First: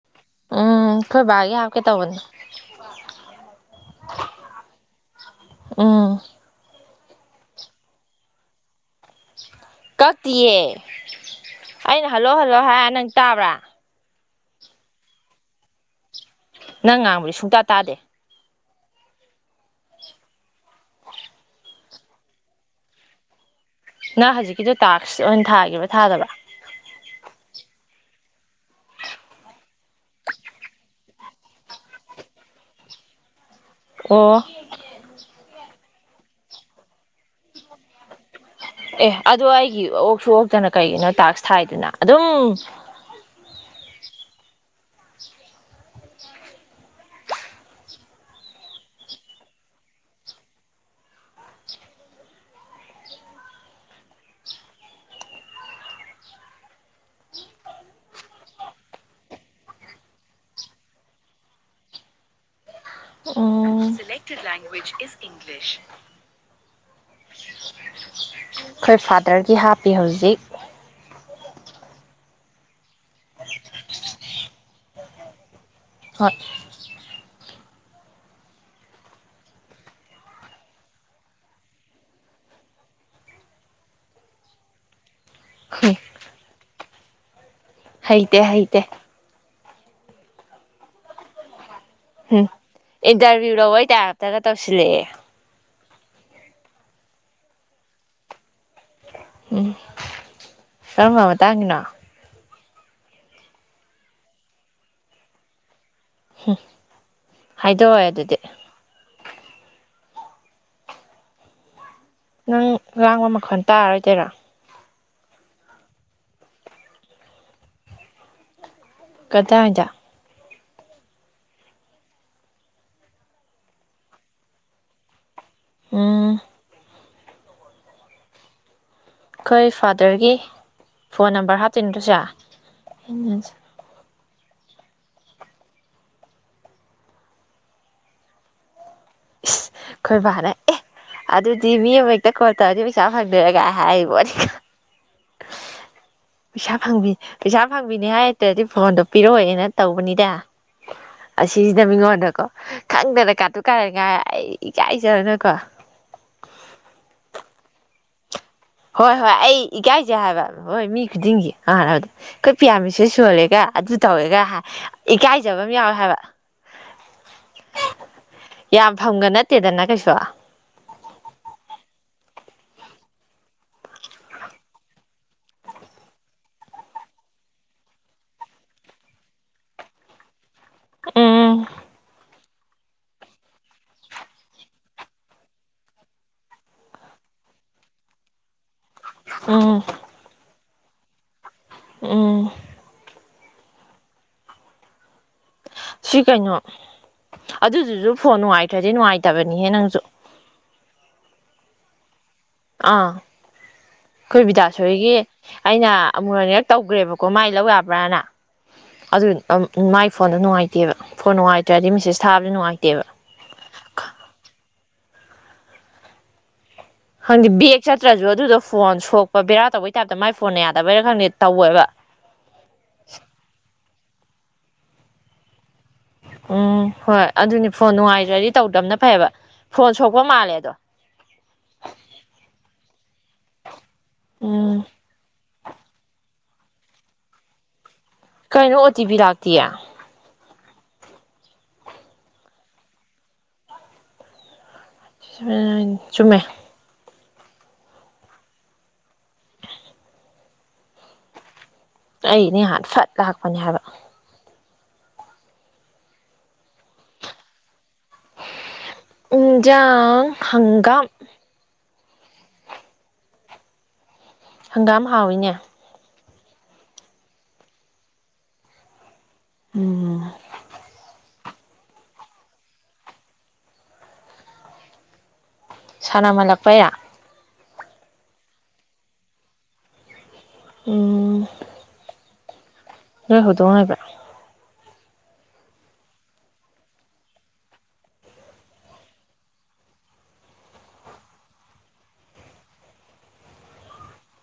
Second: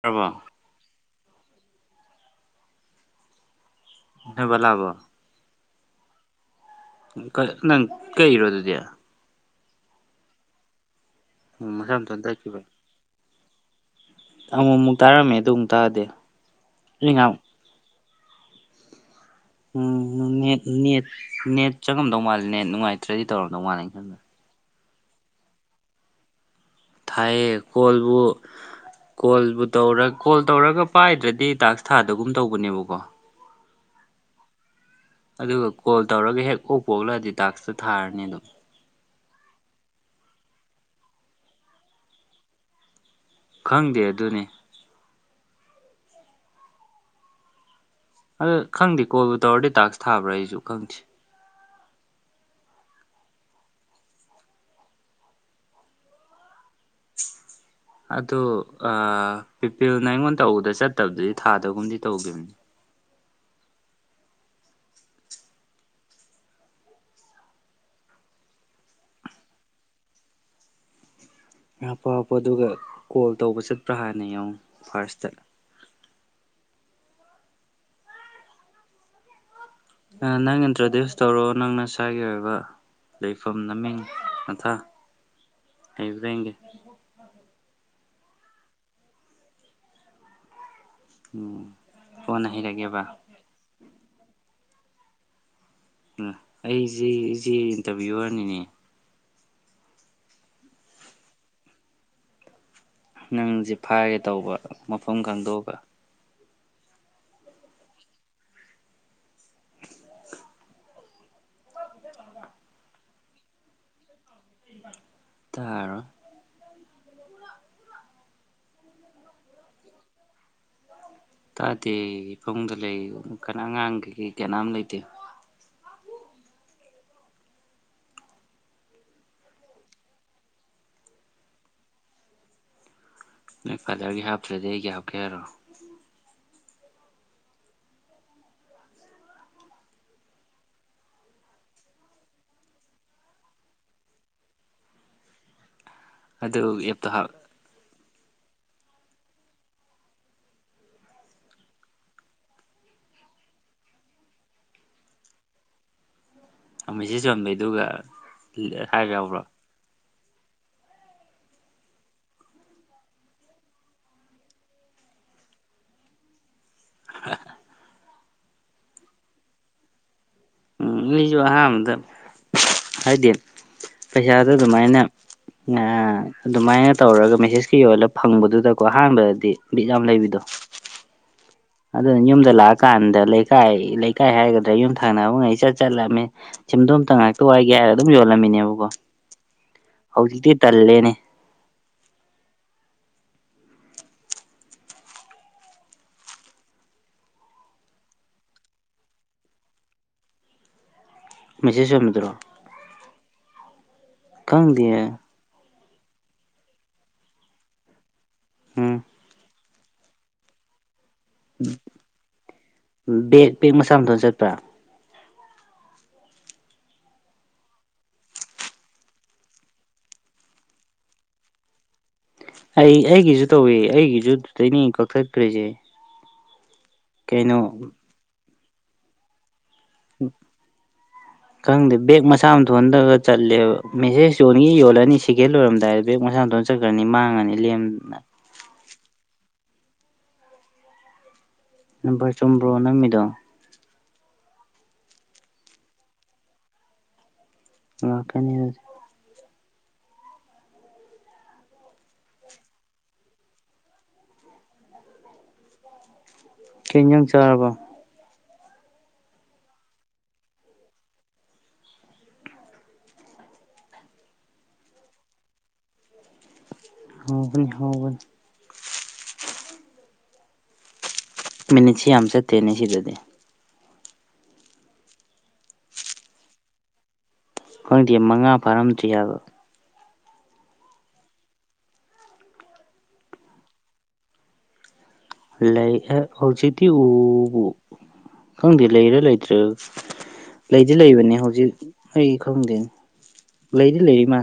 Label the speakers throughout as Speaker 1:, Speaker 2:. Speaker 1: ꯔꯕꯣ
Speaker 2: ꯎꯝ ꯐꯣꯏꯕ ꯀꯦ ꯇꯥꯕꯟ
Speaker 1: ꯅꯣꯏ ꯕꯂꯥꯕꯣ
Speaker 2: ꯎꯝ
Speaker 1: ꯅꯪ ꯀꯩ ꯏꯔꯣ ꯑꯗꯨꯗꯤꯌꯥ
Speaker 2: ꯀꯇꯦ
Speaker 1: ꯃꯁꯥ
Speaker 2: ꯑꯩꯅ
Speaker 1: ꯃꯇꯣꯟ
Speaker 2: ꯍꯜꯂꯣ ꯍꯜꯂꯣ ꯍꯥꯏ ꯅꯪ ꯇꯥꯕ꯭ꯔꯥ
Speaker 1: ꯑꯃꯨꯛ ꯑꯃꯨꯛ ꯇꯥꯔꯝꯃꯦ ꯑꯗꯨ ꯑꯃꯨꯛ ꯇꯥꯑꯗꯤ
Speaker 2: ꯅꯪ ꯉꯥꯡꯕꯗꯤ ꯁꯨꯡꯛꯇꯇꯥ ꯇꯥꯗꯦ
Speaker 1: ꯎꯝ ꯅꯦꯠ ꯅꯦꯠ ꯆꯪꯉꯝꯗꯧ ꯃꯥꯜꯂꯦ ꯅꯦꯠ ꯅꯨꯡꯉꯥꯏꯇ꯭ꯔꯗꯤ ꯇꯧꯔ ꯅꯣꯡꯉꯥꯟꯅ ꯈꯪꯅ
Speaker 2: ꯅꯪ ꯍꯧꯖꯤꯛꯀꯤꯗꯣ ꯇꯥꯛꯁ ꯑꯣꯏꯅ ꯊꯥꯈꯤꯕ ꯊꯥꯗꯕ
Speaker 1: ꯊꯥꯏꯌꯦ ꯀꯣꯜꯕꯨ ꯀꯣꯜꯕꯨ ꯇꯔ ꯀꯣꯜ ꯇꯧꯔꯒ ꯄꯥꯏꯗ꯭ꯔꯗꯤ ꯇꯥꯛꯁ ꯊꯥꯗꯒꯨꯝ ꯇꯧꯕꯅꯦꯕꯀꯣ
Speaker 2: ꯑꯣ
Speaker 1: ꯑꯗꯨꯗ ꯋꯥ ꯀꯣꯜ ꯇꯧꯔꯒ ꯍꯦꯛ ꯑꯣꯛ ꯄꯣꯛꯂꯛꯑꯗꯤ ꯇꯥꯛꯁꯇꯨ ꯊꯥꯔꯅꯤ ꯑꯗꯨꯝ
Speaker 2: ꯑꯦ ꯑꯗꯨꯗꯣ ꯑꯩꯒꯤ ꯑꯣꯛꯁꯨ ꯑꯣꯛꯇꯅ ꯀꯩꯒꯤꯅꯣ ꯇꯥꯛꯁ ꯊꯥꯏꯗꯅ ꯑꯗꯨꯝ
Speaker 1: ꯈꯪꯗꯦ ꯑꯗꯨꯅꯤ ꯑꯗ ꯈꯪꯗꯦ ꯀꯣꯜꯕꯨ ꯇꯧꯔꯗꯤ ꯇꯥꯛꯁ ꯊꯥꯕ꯭ꯔꯥ ꯑꯩꯁꯨ ꯈꯪꯗꯦ ꯑ ꯄꯤꯄꯤꯜꯅ ꯑꯩꯉꯣꯟ ꯇꯧꯕꯗ ꯆꯠꯇꯕꯗꯨꯗꯤ ꯊꯥꯗꯒꯨꯝꯗꯤ ꯇꯧꯈꯤꯕꯅꯤ
Speaker 2: ꯂꯦꯡꯒ꯭ꯋꯦꯖ ꯏ ꯏꯁ ꯏꯪꯂꯤꯁ ꯑꯩꯈꯣꯏ ꯐꯥꯗꯔꯒꯤ ꯍꯥꯞꯄꯤ ꯍꯧꯖꯤꯛ
Speaker 1: ꯍꯥꯞꯄꯣ ꯍꯥꯞꯄꯣ ꯑꯗꯨꯒ ꯀꯣꯜ ꯇꯧꯕ ꯆꯠꯄ꯭ꯔꯥ ꯍꯥꯟꯅ ꯌꯦꯡꯉ ꯐꯥꯔꯁꯇ
Speaker 2: ꯍꯣꯠ
Speaker 1: ꯅꯪ ꯏꯟꯇ꯭ꯔꯗ꯭ꯌꯨꯁ ꯇꯧꯔꯑꯣ ꯅꯪ ꯅꯁ꯭ꯥꯒꯤ ꯑꯣꯏꯕ ꯂꯩꯐꯝ ꯃꯃꯤꯡ ꯃꯊꯥ ꯂꯩꯕ꯭ꯔꯦꯡꯒꯦ
Speaker 2: ꯍꯩꯇ ꯍꯩꯇ
Speaker 1: ꯎꯝ
Speaker 2: ꯎꯝ
Speaker 1: ꯀꯣꯟꯅ ꯍꯩꯔꯒꯦꯕ
Speaker 2: ꯏꯟꯇꯔꯚꯤꯌꯔ ꯑꯣꯏ ꯇ ꯇꯒ ꯇꯧꯁꯤꯜꯂꯛꯑꯦ
Speaker 1: ꯎ ꯑꯩꯁꯤꯦ ꯑꯩꯁꯤꯦ ꯏꯟꯇꯔꯚꯤꯌꯨꯋꯔꯅꯤꯅꯦ
Speaker 2: ꯎꯝ ꯀꯔꯝꯕ ꯃꯇꯥꯡꯒꯤꯅꯣ
Speaker 1: ꯅꯪꯁꯦ ꯐꯥꯒꯦ ꯇꯧꯕ ꯃꯐꯝ ꯈꯪꯗꯣꯛꯑꯒ
Speaker 2: ꯎꯝ ꯍꯥꯏꯗꯣꯛꯑꯣꯦ ꯑꯗꯨꯗꯤ ꯅꯪ ꯉꯥꯡꯕ ꯃꯈꯣꯟ ꯇꯥꯔꯣꯏꯗꯣꯏꯔꯣ
Speaker 1: ꯇꯔ
Speaker 2: ꯀꯗꯥꯗ
Speaker 1: ꯇꯥꯗꯦ ꯏꯨꯡꯗ ꯂꯩ ꯀꯅꯥ ꯑꯉꯥꯡ ꯀꯅꯥꯝ ꯂꯩꯇꯦ
Speaker 2: ꯎꯝ ꯑꯩꯈꯣꯏ ꯐꯥꯗꯔꯒꯤ ꯐꯣꯟ ꯅꯝꯕꯔ ꯍꯥꯞꯇꯣꯏꯅꯦꯗꯨꯁꯦ
Speaker 1: ꯀꯗꯒ ꯍꯥ ꯗꯒ ꯀꯦꯔꯣ
Speaker 2: ꯈꯣꯏꯕꯥꯅ ꯑꯦ ꯑꯗꯨꯗꯤ ꯃꯤ ꯑꯃ ꯍꯦꯛꯇ ꯀꯣꯜ ꯇꯧꯔꯗꯤ ꯄꯩꯁꯥ ꯐꯪꯗꯔꯒ ꯍꯥꯏꯔꯤꯕꯣꯅꯦ ꯄꯩꯁꯥ
Speaker 1: ꯑꯗꯨ ꯑꯦꯞꯇꯣ
Speaker 2: ꯐꯪꯕꯤ
Speaker 1: ꯍꯥꯞ
Speaker 2: ꯄꯩꯁꯥ ꯐꯪꯕꯤꯅꯦꯍꯥꯏ ꯠꯇ꯭ꯔꯗꯤ ꯐꯣꯟꯗꯣ ꯄꯤꯔꯛꯑꯣꯦꯅ ꯇꯧꯕꯅꯤꯗ ꯑꯁꯤꯁꯤꯅ ꯃꯤꯉꯣꯟꯗꯀꯣ ꯈꯪꯗꯅ ꯀꯥꯠꯇꯨ ꯀꯥꯔ ꯉꯥꯏ ꯑꯩ ꯏ ꯀꯥꯏꯖꯔꯨꯅꯀꯣ
Speaker 1: ꯑꯃ ꯆꯝꯕꯩ ꯑꯗꯨꯒ
Speaker 2: ꯍꯣꯏ ꯍꯣꯏ ꯑꯩ ꯏꯀꯥꯏ ꯁꯦ ꯍꯥꯏꯕ ꯍꯣꯏ ꯃꯤ ꯈꯨꯗꯤꯡꯒꯤ ꯑꯅꯕꯗꯣ ꯑꯩꯈꯣꯏ ꯄꯤꯌꯥꯃꯤꯁꯨ ꯁꯣꯜꯂꯦꯒ ꯑꯗꯨ ꯇꯧꯋꯦꯒ ꯏꯀꯥꯏꯖꯕ ꯑꯃ ꯌꯥꯎꯋꯦ ꯍꯥꯏꯕ
Speaker 1: ꯍ
Speaker 2: ꯌꯥꯝ ꯐꯪꯒ ꯅꯠꯇꯦꯗꯅ ꯀꯩꯁꯨ
Speaker 1: ꯎꯝ ꯑꯩꯁꯨ ꯑꯍꯥꯟꯕꯗ ꯍꯥꯏꯗꯤ ꯄꯩꯁꯥꯗ ꯑꯗꯨꯃꯥꯏꯅ ꯑꯗꯨꯃꯥꯏꯅ ꯇꯧꯔꯒ ꯃꯦꯁꯦꯁꯀꯤ ꯑꯣꯏꯜꯂ ꯐꯪꯕꯗꯨꯗꯀꯣ ꯑꯍꯥꯟꯕꯗꯗꯤ ꯕꯤꯠ ꯌꯥꯝ ꯂꯩꯕꯤꯗꯣ
Speaker 2: ꯎꯝ
Speaker 1: ꯑꯗꯨꯅ ꯌꯨꯝꯗ ꯂꯥꯛꯑꯀꯥꯟꯗ ꯂꯩꯀꯥꯏ ꯂꯩꯀꯥꯏ ꯍꯥꯏꯒꯗ꯭ꯔꯥ ꯌꯨꯝ ꯊꯪꯅꯕ ꯉꯩ ꯆꯠ ꯆꯠꯂꯃꯤ ꯁꯤꯝꯗꯣꯝꯇ ꯉꯥꯏꯍꯥꯛꯇ ꯋꯥꯏꯒꯦ ꯍꯥꯏꯔꯒ ꯑꯗꯨꯝ ꯌꯣꯜꯂꯝꯃꯤꯅꯦꯕꯀꯣ
Speaker 2: ꯎꯝ
Speaker 1: ꯇꯜꯂꯅꯤ
Speaker 2: ꯎꯝ ꯁꯤ ꯀꯩꯅꯣ ꯑꯗꯨꯗꯨꯁꯨ ꯐꯣꯟ ꯅꯨꯡꯉꯥꯏꯇ꯭ꯔꯗꯤ ꯅꯨꯡꯉꯥꯏꯇꯕꯅꯤꯍꯦ ꯅꯪꯁꯨ
Speaker 1: ꯃꯦꯁꯦꯖ ꯑꯣꯏꯝꯃꯗ꯭ꯔꯣ
Speaker 2: ꯑꯥ ꯑꯩꯈꯣꯏ
Speaker 1: ꯈꯪꯗꯦ
Speaker 2: ꯕꯤꯗꯥꯁꯣꯏꯒꯤ ꯑꯩꯅ ꯑꯃꯨꯔꯣꯟꯅꯤꯔꯛ ꯇꯧꯈ꯭ꯔꯦꯕꯀꯣ ꯃꯥꯏ ꯂꯧ ꯌꯥꯕ꯭ꯔꯥꯅ
Speaker 1: ꯎꯝ
Speaker 2: ꯑꯗꯨ ꯑ ꯃꯥꯏ ꯐꯣꯟꯗꯣ ꯅꯨꯡꯉꯥꯏꯇꯦꯕ ꯐꯣꯟ ꯅꯨꯡꯉꯥꯏꯇ꯭ꯔꯦ ꯑꯩ ꯃꯦꯁꯦꯁ ꯊꯥꯕꯁꯨ ꯅꯨꯡꯉꯥꯏꯇꯦꯕ
Speaker 1: ꯕꯦꯛ ꯕꯦꯛ ꯃꯆꯥ ꯃꯊꯣꯟ ꯆꯠꯄ꯭ꯔꯥ
Speaker 2: ꯈꯪꯗꯦ ꯕꯦꯒ ꯆꯠꯇ꯭ꯔꯁꯨ ꯑꯗꯨꯗꯣ ꯐꯣꯟ ꯁꯣꯛꯄ ꯕꯦꯔꯥ ꯇꯧꯕꯩ ꯇꯥꯏꯞꯇ ꯃꯥꯏ ꯐꯣꯟꯅ ꯌꯥꯗꯕꯩꯅ ꯈꯪꯗꯦ ꯇꯧꯋꯦꯕ
Speaker 1: ꯑꯩ ꯑꯩꯒꯤꯁꯨ ꯇꯧꯏ ꯑꯩꯒꯤꯁꯨꯨ ꯇꯅꯤ ꯀꯛꯊꯈ꯭ꯔꯔꯤꯁꯦ
Speaker 2: ꯑ ꯍꯣꯏ ꯑꯗꯨꯅꯤ ꯐꯣꯟ ꯅꯨꯡꯉꯥꯏꯖꯔꯔꯤ ꯇꯧꯗꯕꯅ ꯐꯩꯌꯦꯕ ꯐꯣꯟ ꯁꯣꯛꯄ ꯃꯥꯜꯂꯦ ꯑꯗꯣ
Speaker 1: ꯈꯪꯗꯦ ꯕꯦꯦꯛ ꯃꯁꯥ ꯑꯃ ꯊꯣꯛꯣꯟꯍꯊꯔꯒ ꯆꯠꯂꯦꯕ ꯃꯦꯁꯦꯁ ꯌꯣꯟꯈꯤ
Speaker 2: ꯎꯝ
Speaker 1: ꯌꯣꯜꯂꯅꯤ ꯁꯤ ꯒꯦꯠ ꯂꯣꯏꯔꯝꯗꯥꯏꯗ ꯕꯦꯛ ꯃꯁꯥꯗꯣꯟꯅ ꯆꯠꯈ꯭ꯔꯅꯤ ꯃꯥꯡꯉꯅꯤ ꯂꯦꯝꯅ
Speaker 2: ꯀꯩꯅꯣ ꯑꯣ ꯇꯤꯚꯤ ꯂꯥꯛꯇꯌꯦ
Speaker 1: ꯄꯥ ꯆꯨꯝꯕ꯭ꯔꯣ ꯅꯃꯤꯗꯣ
Speaker 2: ꯆꯨꯝꯃꯦ
Speaker 1: ꯉꯀꯅꯤ ꯍꯧꯖꯤ
Speaker 2: ꯑꯩꯅꯦꯍꯥꯟ ꯐꯠ ꯂꯥꯛꯄꯅꯦ ꯍꯥꯏꯕ
Speaker 1: ꯀ ꯌꯪ ꯆꯥꯔꯕ
Speaker 2: ꯎꯟꯖꯥꯡ ꯍꯪꯒꯥꯝ ꯍꯪꯒꯥꯝ ꯍꯥꯎꯋꯏꯅꯦ
Speaker 1: ꯍꯕ ꯍꯕ
Speaker 2: ꯎꯝ
Speaker 1: ꯃꯤꯅꯤꯠꯁꯤ ꯑꯃꯆ ꯇꯅꯤꯁꯤ ꯑꯗꯨꯗꯤ
Speaker 2: ꯁꯅꯥ ꯑꯃ ꯂꯥꯛꯄꯌꯥ
Speaker 1: ꯈꯪꯗꯦ ꯃꯉꯥ ꯐꯥꯔꯝꯗ꯭ꯔꯤ ꯍꯥꯏꯕ
Speaker 2: ꯎ ꯂꯩ ꯍꯗꯣꯡꯥꯏꯕ
Speaker 1: ꯍꯧꯖꯤꯛꯇꯤ ꯎꯕꯨ ꯈꯪꯗꯦ ꯂꯩꯔ ꯂꯩꯇ꯭ꯔ ꯂꯩꯗꯤ ꯂꯩꯕꯅꯤ ꯍꯧꯖꯤꯛ ꯑꯩ ꯈꯪꯗꯦ ꯂꯩꯗꯤ ꯂꯩꯔꯤꯃꯥ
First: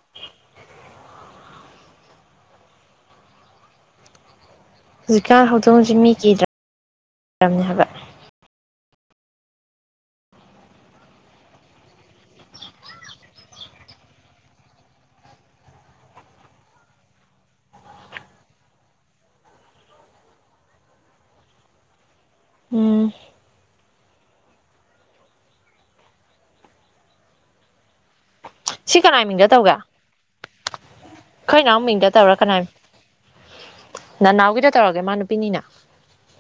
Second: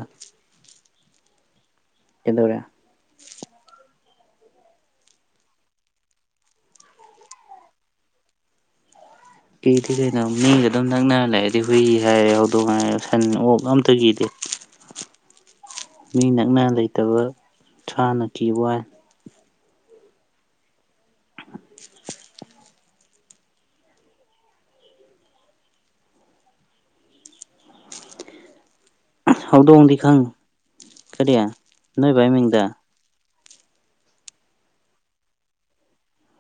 Speaker 1: ꯌꯦꯗꯔ
Speaker 2: ꯍꯧꯖꯤꯛꯀꯥꯟ ꯍꯧꯗꯣꯡ ꯍꯧꯖꯤ ꯃꯤ ꯀꯤꯗ꯭ꯔꯥ ꯀꯗ꯭ꯔꯕꯅꯤ ꯍꯥꯏꯕ
Speaker 1: ꯀꯤꯗꯤ ꯀꯩꯅꯣ ꯃꯤꯒ ꯑꯗꯨꯝ ꯅꯛꯅ ꯂꯩꯔꯗꯤ ꯍꯨꯏ ꯍꯥꯏꯔ ꯍꯧꯗꯣꯡꯉꯥꯏ ꯁꯟ ꯑꯣꯛ ꯑꯝꯇ ꯀꯤꯗꯦ ꯃꯤ ꯅꯛꯅ ꯂꯩꯇꯕ ꯁꯥꯅ ꯀꯤ ꯋꯥꯏ [inaudible]
Speaker 2: ꯎꯝ ꯁꯤ ꯀꯅꯥꯏ ꯃꯤꯡꯗ ꯇꯧꯒꯦ
Speaker 1: ꯍꯧꯗꯣꯡꯗꯤ ꯈꯪ ꯀꯔꯤꯌꯥ
Speaker 2: ꯑꯩꯈꯣꯏ ꯏꯅꯥꯎ ꯃꯤꯡꯗ
Speaker 1: ꯅꯣꯏ ꯚꯥꯏ
Speaker 2: ꯇꯧꯔ
Speaker 1: ꯃꯤꯡꯗ
Speaker 2: ꯀꯅꯥꯏ ꯅꯅꯥꯎꯒꯤꯗ ꯇꯧꯔꯒꯦ ꯃꯥ ꯅꯨꯄꯤꯅꯤꯅ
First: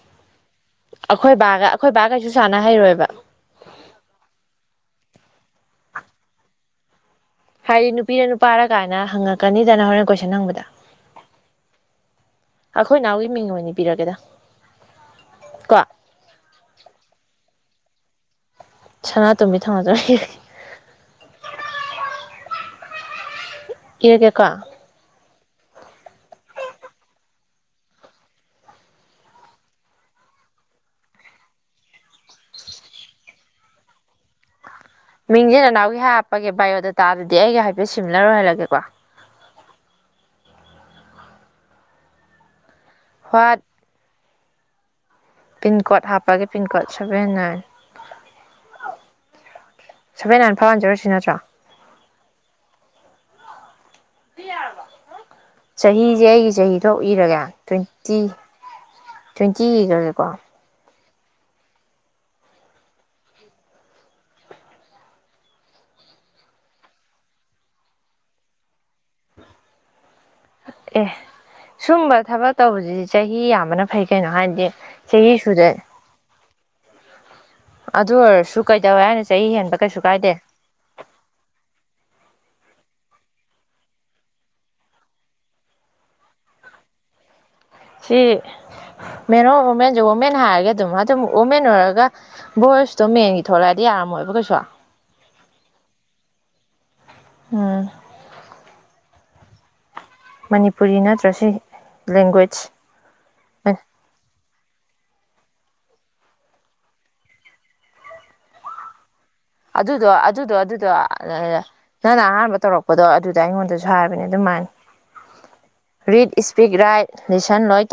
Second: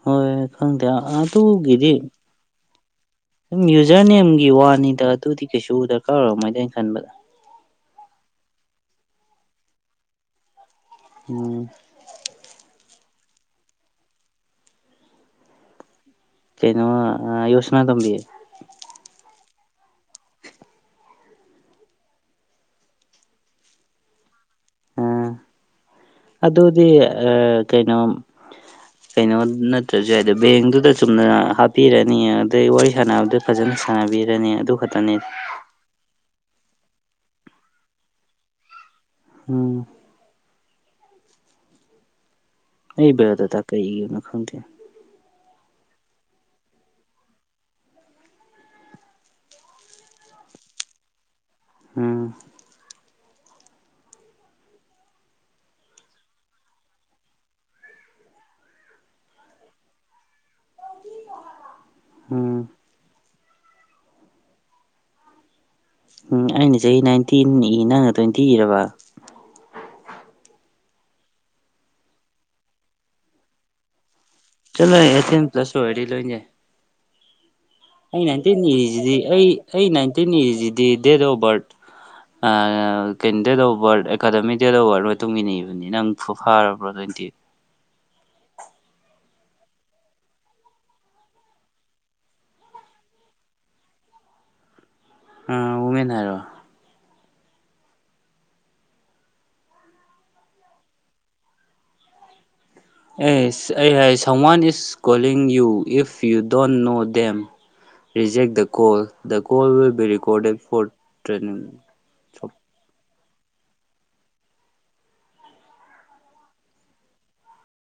Speaker 1: ꯍꯣꯏ ꯈꯪꯗꯦ
Speaker 2: ꯑꯩꯈꯣꯏ ꯕꯥꯒ
Speaker 1: ꯑꯗꯨꯒꯤꯗꯤ
Speaker 2: ꯑꯩꯈꯣꯏ ꯕꯥ ꯀꯩꯁꯨ ꯁꯥꯟꯅ ꯍꯩꯔꯣꯏꯕ
Speaker 1: ꯁꯨꯝ ꯌꯨꯖꯔ ꯅꯦꯝꯒꯤ ꯋꯥꯅꯤꯗ ꯑꯗꯨꯗꯤ ꯀꯩꯁꯨ ꯗꯔꯀꯥꯔ ꯑꯣꯏꯔꯝꯃꯣꯏꯅ ꯑꯩꯅ ꯈꯟꯕꯗ
Speaker 2: ꯍꯥꯏꯗꯤ ꯅꯨꯄꯤꯅ ꯅꯨꯄꯥꯔ ꯀꯥꯏꯅ ꯍꯪꯉꯛꯀꯅꯤꯗꯅ ꯍꯣꯔꯦꯟ ꯀꯣꯏꯁꯟ ꯍꯪꯕꯗ
Speaker 1: ꯎꯝ
Speaker 2: ꯑꯩꯈꯣꯏ ꯏꯅꯥꯎꯒꯤ ꯃꯤꯡ ꯑꯣꯏꯅꯕꯤꯔꯒꯦꯗ ꯀꯣ
Speaker 1: ꯀꯩꯅꯩꯅꯣ ꯌꯣꯁꯅꯥ ꯇꯝꯕꯤ
Speaker 2: ꯁꯅꯥꯇꯣꯝꯕꯤ ꯊꯝꯅꯗ꯭ꯔ ꯏꯌꯥ ꯀꯀ
Speaker 1: ꯑꯥ ꯑꯗꯨꯗꯤ ꯀꯩꯅꯣ ꯀꯩꯅꯣ ꯅꯠꯇ꯭ꯔꯁꯨ ꯍꯥꯏꯗꯣ ꯕꯦꯡꯗꯨꯗ ꯆꯨꯝꯅ ꯍꯥꯞꯄꯤꯔꯅꯤ ꯑꯗꯩ ꯋꯥꯔꯤ ꯁꯥꯟꯅꯕꯗ ꯐꯖꯅ ꯁꯥꯟꯅꯕꯤꯔꯅꯤ ꯑꯗꯨ ꯈ
Speaker 2: ꯃꯤꯖꯦꯅ ꯅꯥꯎ ꯍ ꯍꯥꯄꯒꯦꯥꯏꯣ ꯑꯗꯨ ꯇꯥꯔꯗꯤ ꯑꯩꯒ ꯍꯥꯏꯐꯦꯠ ꯁꯤꯝꯂꯔꯣꯏꯍꯜꯂꯒꯦꯀꯣ
Speaker 1: ꯍꯝ ꯑꯩ ꯦꯗ
Speaker 2: ꯍ꯭ꯋꯥꯠ
Speaker 1: ꯊꯀꯦ ꯏꯒꯤ ꯑꯣꯏꯅꯅ ꯈꯪꯒꯤ
Speaker 2: ꯄꯤꯟ ꯀꯣꯗ ꯍꯥꯞꯄꯒꯤ pin code seven nine seven nine ꯐꯥꯏ ꯍꯟꯖꯔꯁꯤ ꯅꯠꯇ꯭ꯔꯣ
Speaker 1: ꯎꯝ
Speaker 2: ꯆꯍꯤꯁꯦ ꯑꯩꯒꯤ ꯆꯍꯤꯗ ꯏꯔꯒꯦ ꯇ꯭ꯋꯦꯟꯇꯤ ꯇ꯭ꯋꯦꯟꯇꯤ ꯏꯈ꯭ꯔꯒꯦꯀꯣ
Speaker 1: ꯍꯥ ꯎꯝ ꯑꯩꯅ ꯆꯍꯤ ꯅꯥꯏꯟꯇꯤꯟ ꯏ ꯅꯪꯅ ꯇ꯭ꯋꯦꯟꯇꯤ ꯏꯔꯕ
Speaker 2: ꯑꯦ ꯁꯨꯝꯕ ꯊꯕꯛ ꯇꯧꯕꯁꯤꯗꯤ ꯆꯍꯤ ꯌꯥꯝꯕꯅ ꯐꯩ ꯀꯩꯅꯣ ꯍꯥꯏꯗꯤ
Speaker 1: ꯆꯂꯣ ꯑꯦꯁꯤ
Speaker 2: ꯆꯍꯤ ꯁꯨꯗ
Speaker 1: ꯄ꯭ꯂꯁꯣ ꯑꯦ ꯂꯣꯏꯅꯦ
Speaker 2: ꯑꯗꯨ
Speaker 1: ꯑꯩ ꯅꯥꯏꯟꯇꯤꯟ
Speaker 2: ꯑꯣꯏꯔꯁꯨ ꯀꯩꯗꯧꯋꯦ
Speaker 1: ꯏꯔꯤꯁꯤꯗꯤ
Speaker 2: ꯍꯥꯏꯅ
Speaker 1: ꯑꯩ
Speaker 2: ꯆꯍꯤ ꯍꯦꯟꯕ
Speaker 1: ꯑꯩ
Speaker 2: ꯀꯩꯁꯨ
Speaker 1: ꯅꯥꯏꯟꯇꯤꯟ
Speaker 2: ꯀꯥꯏꯗꯦ
Speaker 1: ꯏꯔꯤꯁꯤꯗꯤ ꯗꯦꯠ ꯑꯣꯐ ꯕꯥꯔꯠ ꯀꯩꯅꯣ ꯗꯦꯗ ꯋꯥꯔꯗ ꯑꯦꯀꯥꯗꯃꯤꯛ ꯗꯦꯗ ꯑꯣ ꯋꯥꯔꯗ ꯃꯇꯨꯡ ꯏꯟꯅ ꯏꯕꯅꯤ ꯅꯪ ꯐꯥꯔꯕ꯭ꯔꯣ ꯇ꯭ꯋꯦꯟꯇꯤ
Speaker 2: ꯁꯤ ꯃꯦꯟ ꯑꯣꯔ ꯋꯨꯃꯦꯟꯁꯦ ꯋꯨꯃꯦꯟ ꯍꯥꯏꯔꯒꯦ ꯑꯗꯨꯝ ꯑꯗꯨꯝ ꯋꯨꯃꯦꯟ ꯑꯣꯏꯔꯒ ꯕꯣꯏꯁꯇꯣ ꯃꯦꯟꯒꯤ ꯊꯣꯛꯂꯛꯑꯗꯤ ꯌꯥꯔꯝꯃꯣꯏꯕ ꯀꯩꯁꯨ
Speaker 1: ꯑ ꯃꯦꯟꯔꯣ
Speaker 2: ꯎꯝ ꯃꯅꯤꯄꯨꯔꯤ ꯅꯠꯇ꯭ꯔꯁꯨ ꯂꯦꯡꯒ꯭ꯋꯦꯖ
Speaker 1: ꯑꯦ ꯑꯦ ꯁꯃꯥꯟ is ꯀꯣꯂꯤꯒ you if you don't know ꯗꯦꯦꯝ reject the call the call will
Speaker 2: ꯑꯗꯨꯗꯣ
Speaker 1: ꯕꯤ
Speaker 2: ꯑꯗꯨꯗꯣ
Speaker 1: ꯔꯦꯀꯣꯔꯗꯦꯠ
Speaker 2: ꯑꯗꯨꯗꯣ
Speaker 1: ꯐꯣꯔ ꯇ꯭ꯔꯦꯅꯤꯡ
Speaker 2: ꯅꯪꯅ ꯑꯍꯥꯟꯕ ꯇꯧꯔꯛꯄꯗꯣ ꯑꯗꯨꯗ ꯑꯩꯉꯣꯟꯗꯁꯨ ꯍꯥꯏꯕꯅꯦ ꯑꯗꯨꯃꯥꯏꯅ ꯔꯤꯠ ꯏꯁꯄꯤꯛ ꯔꯥꯏꯠ ꯂꯤꯁꯟ ꯂꯣꯏ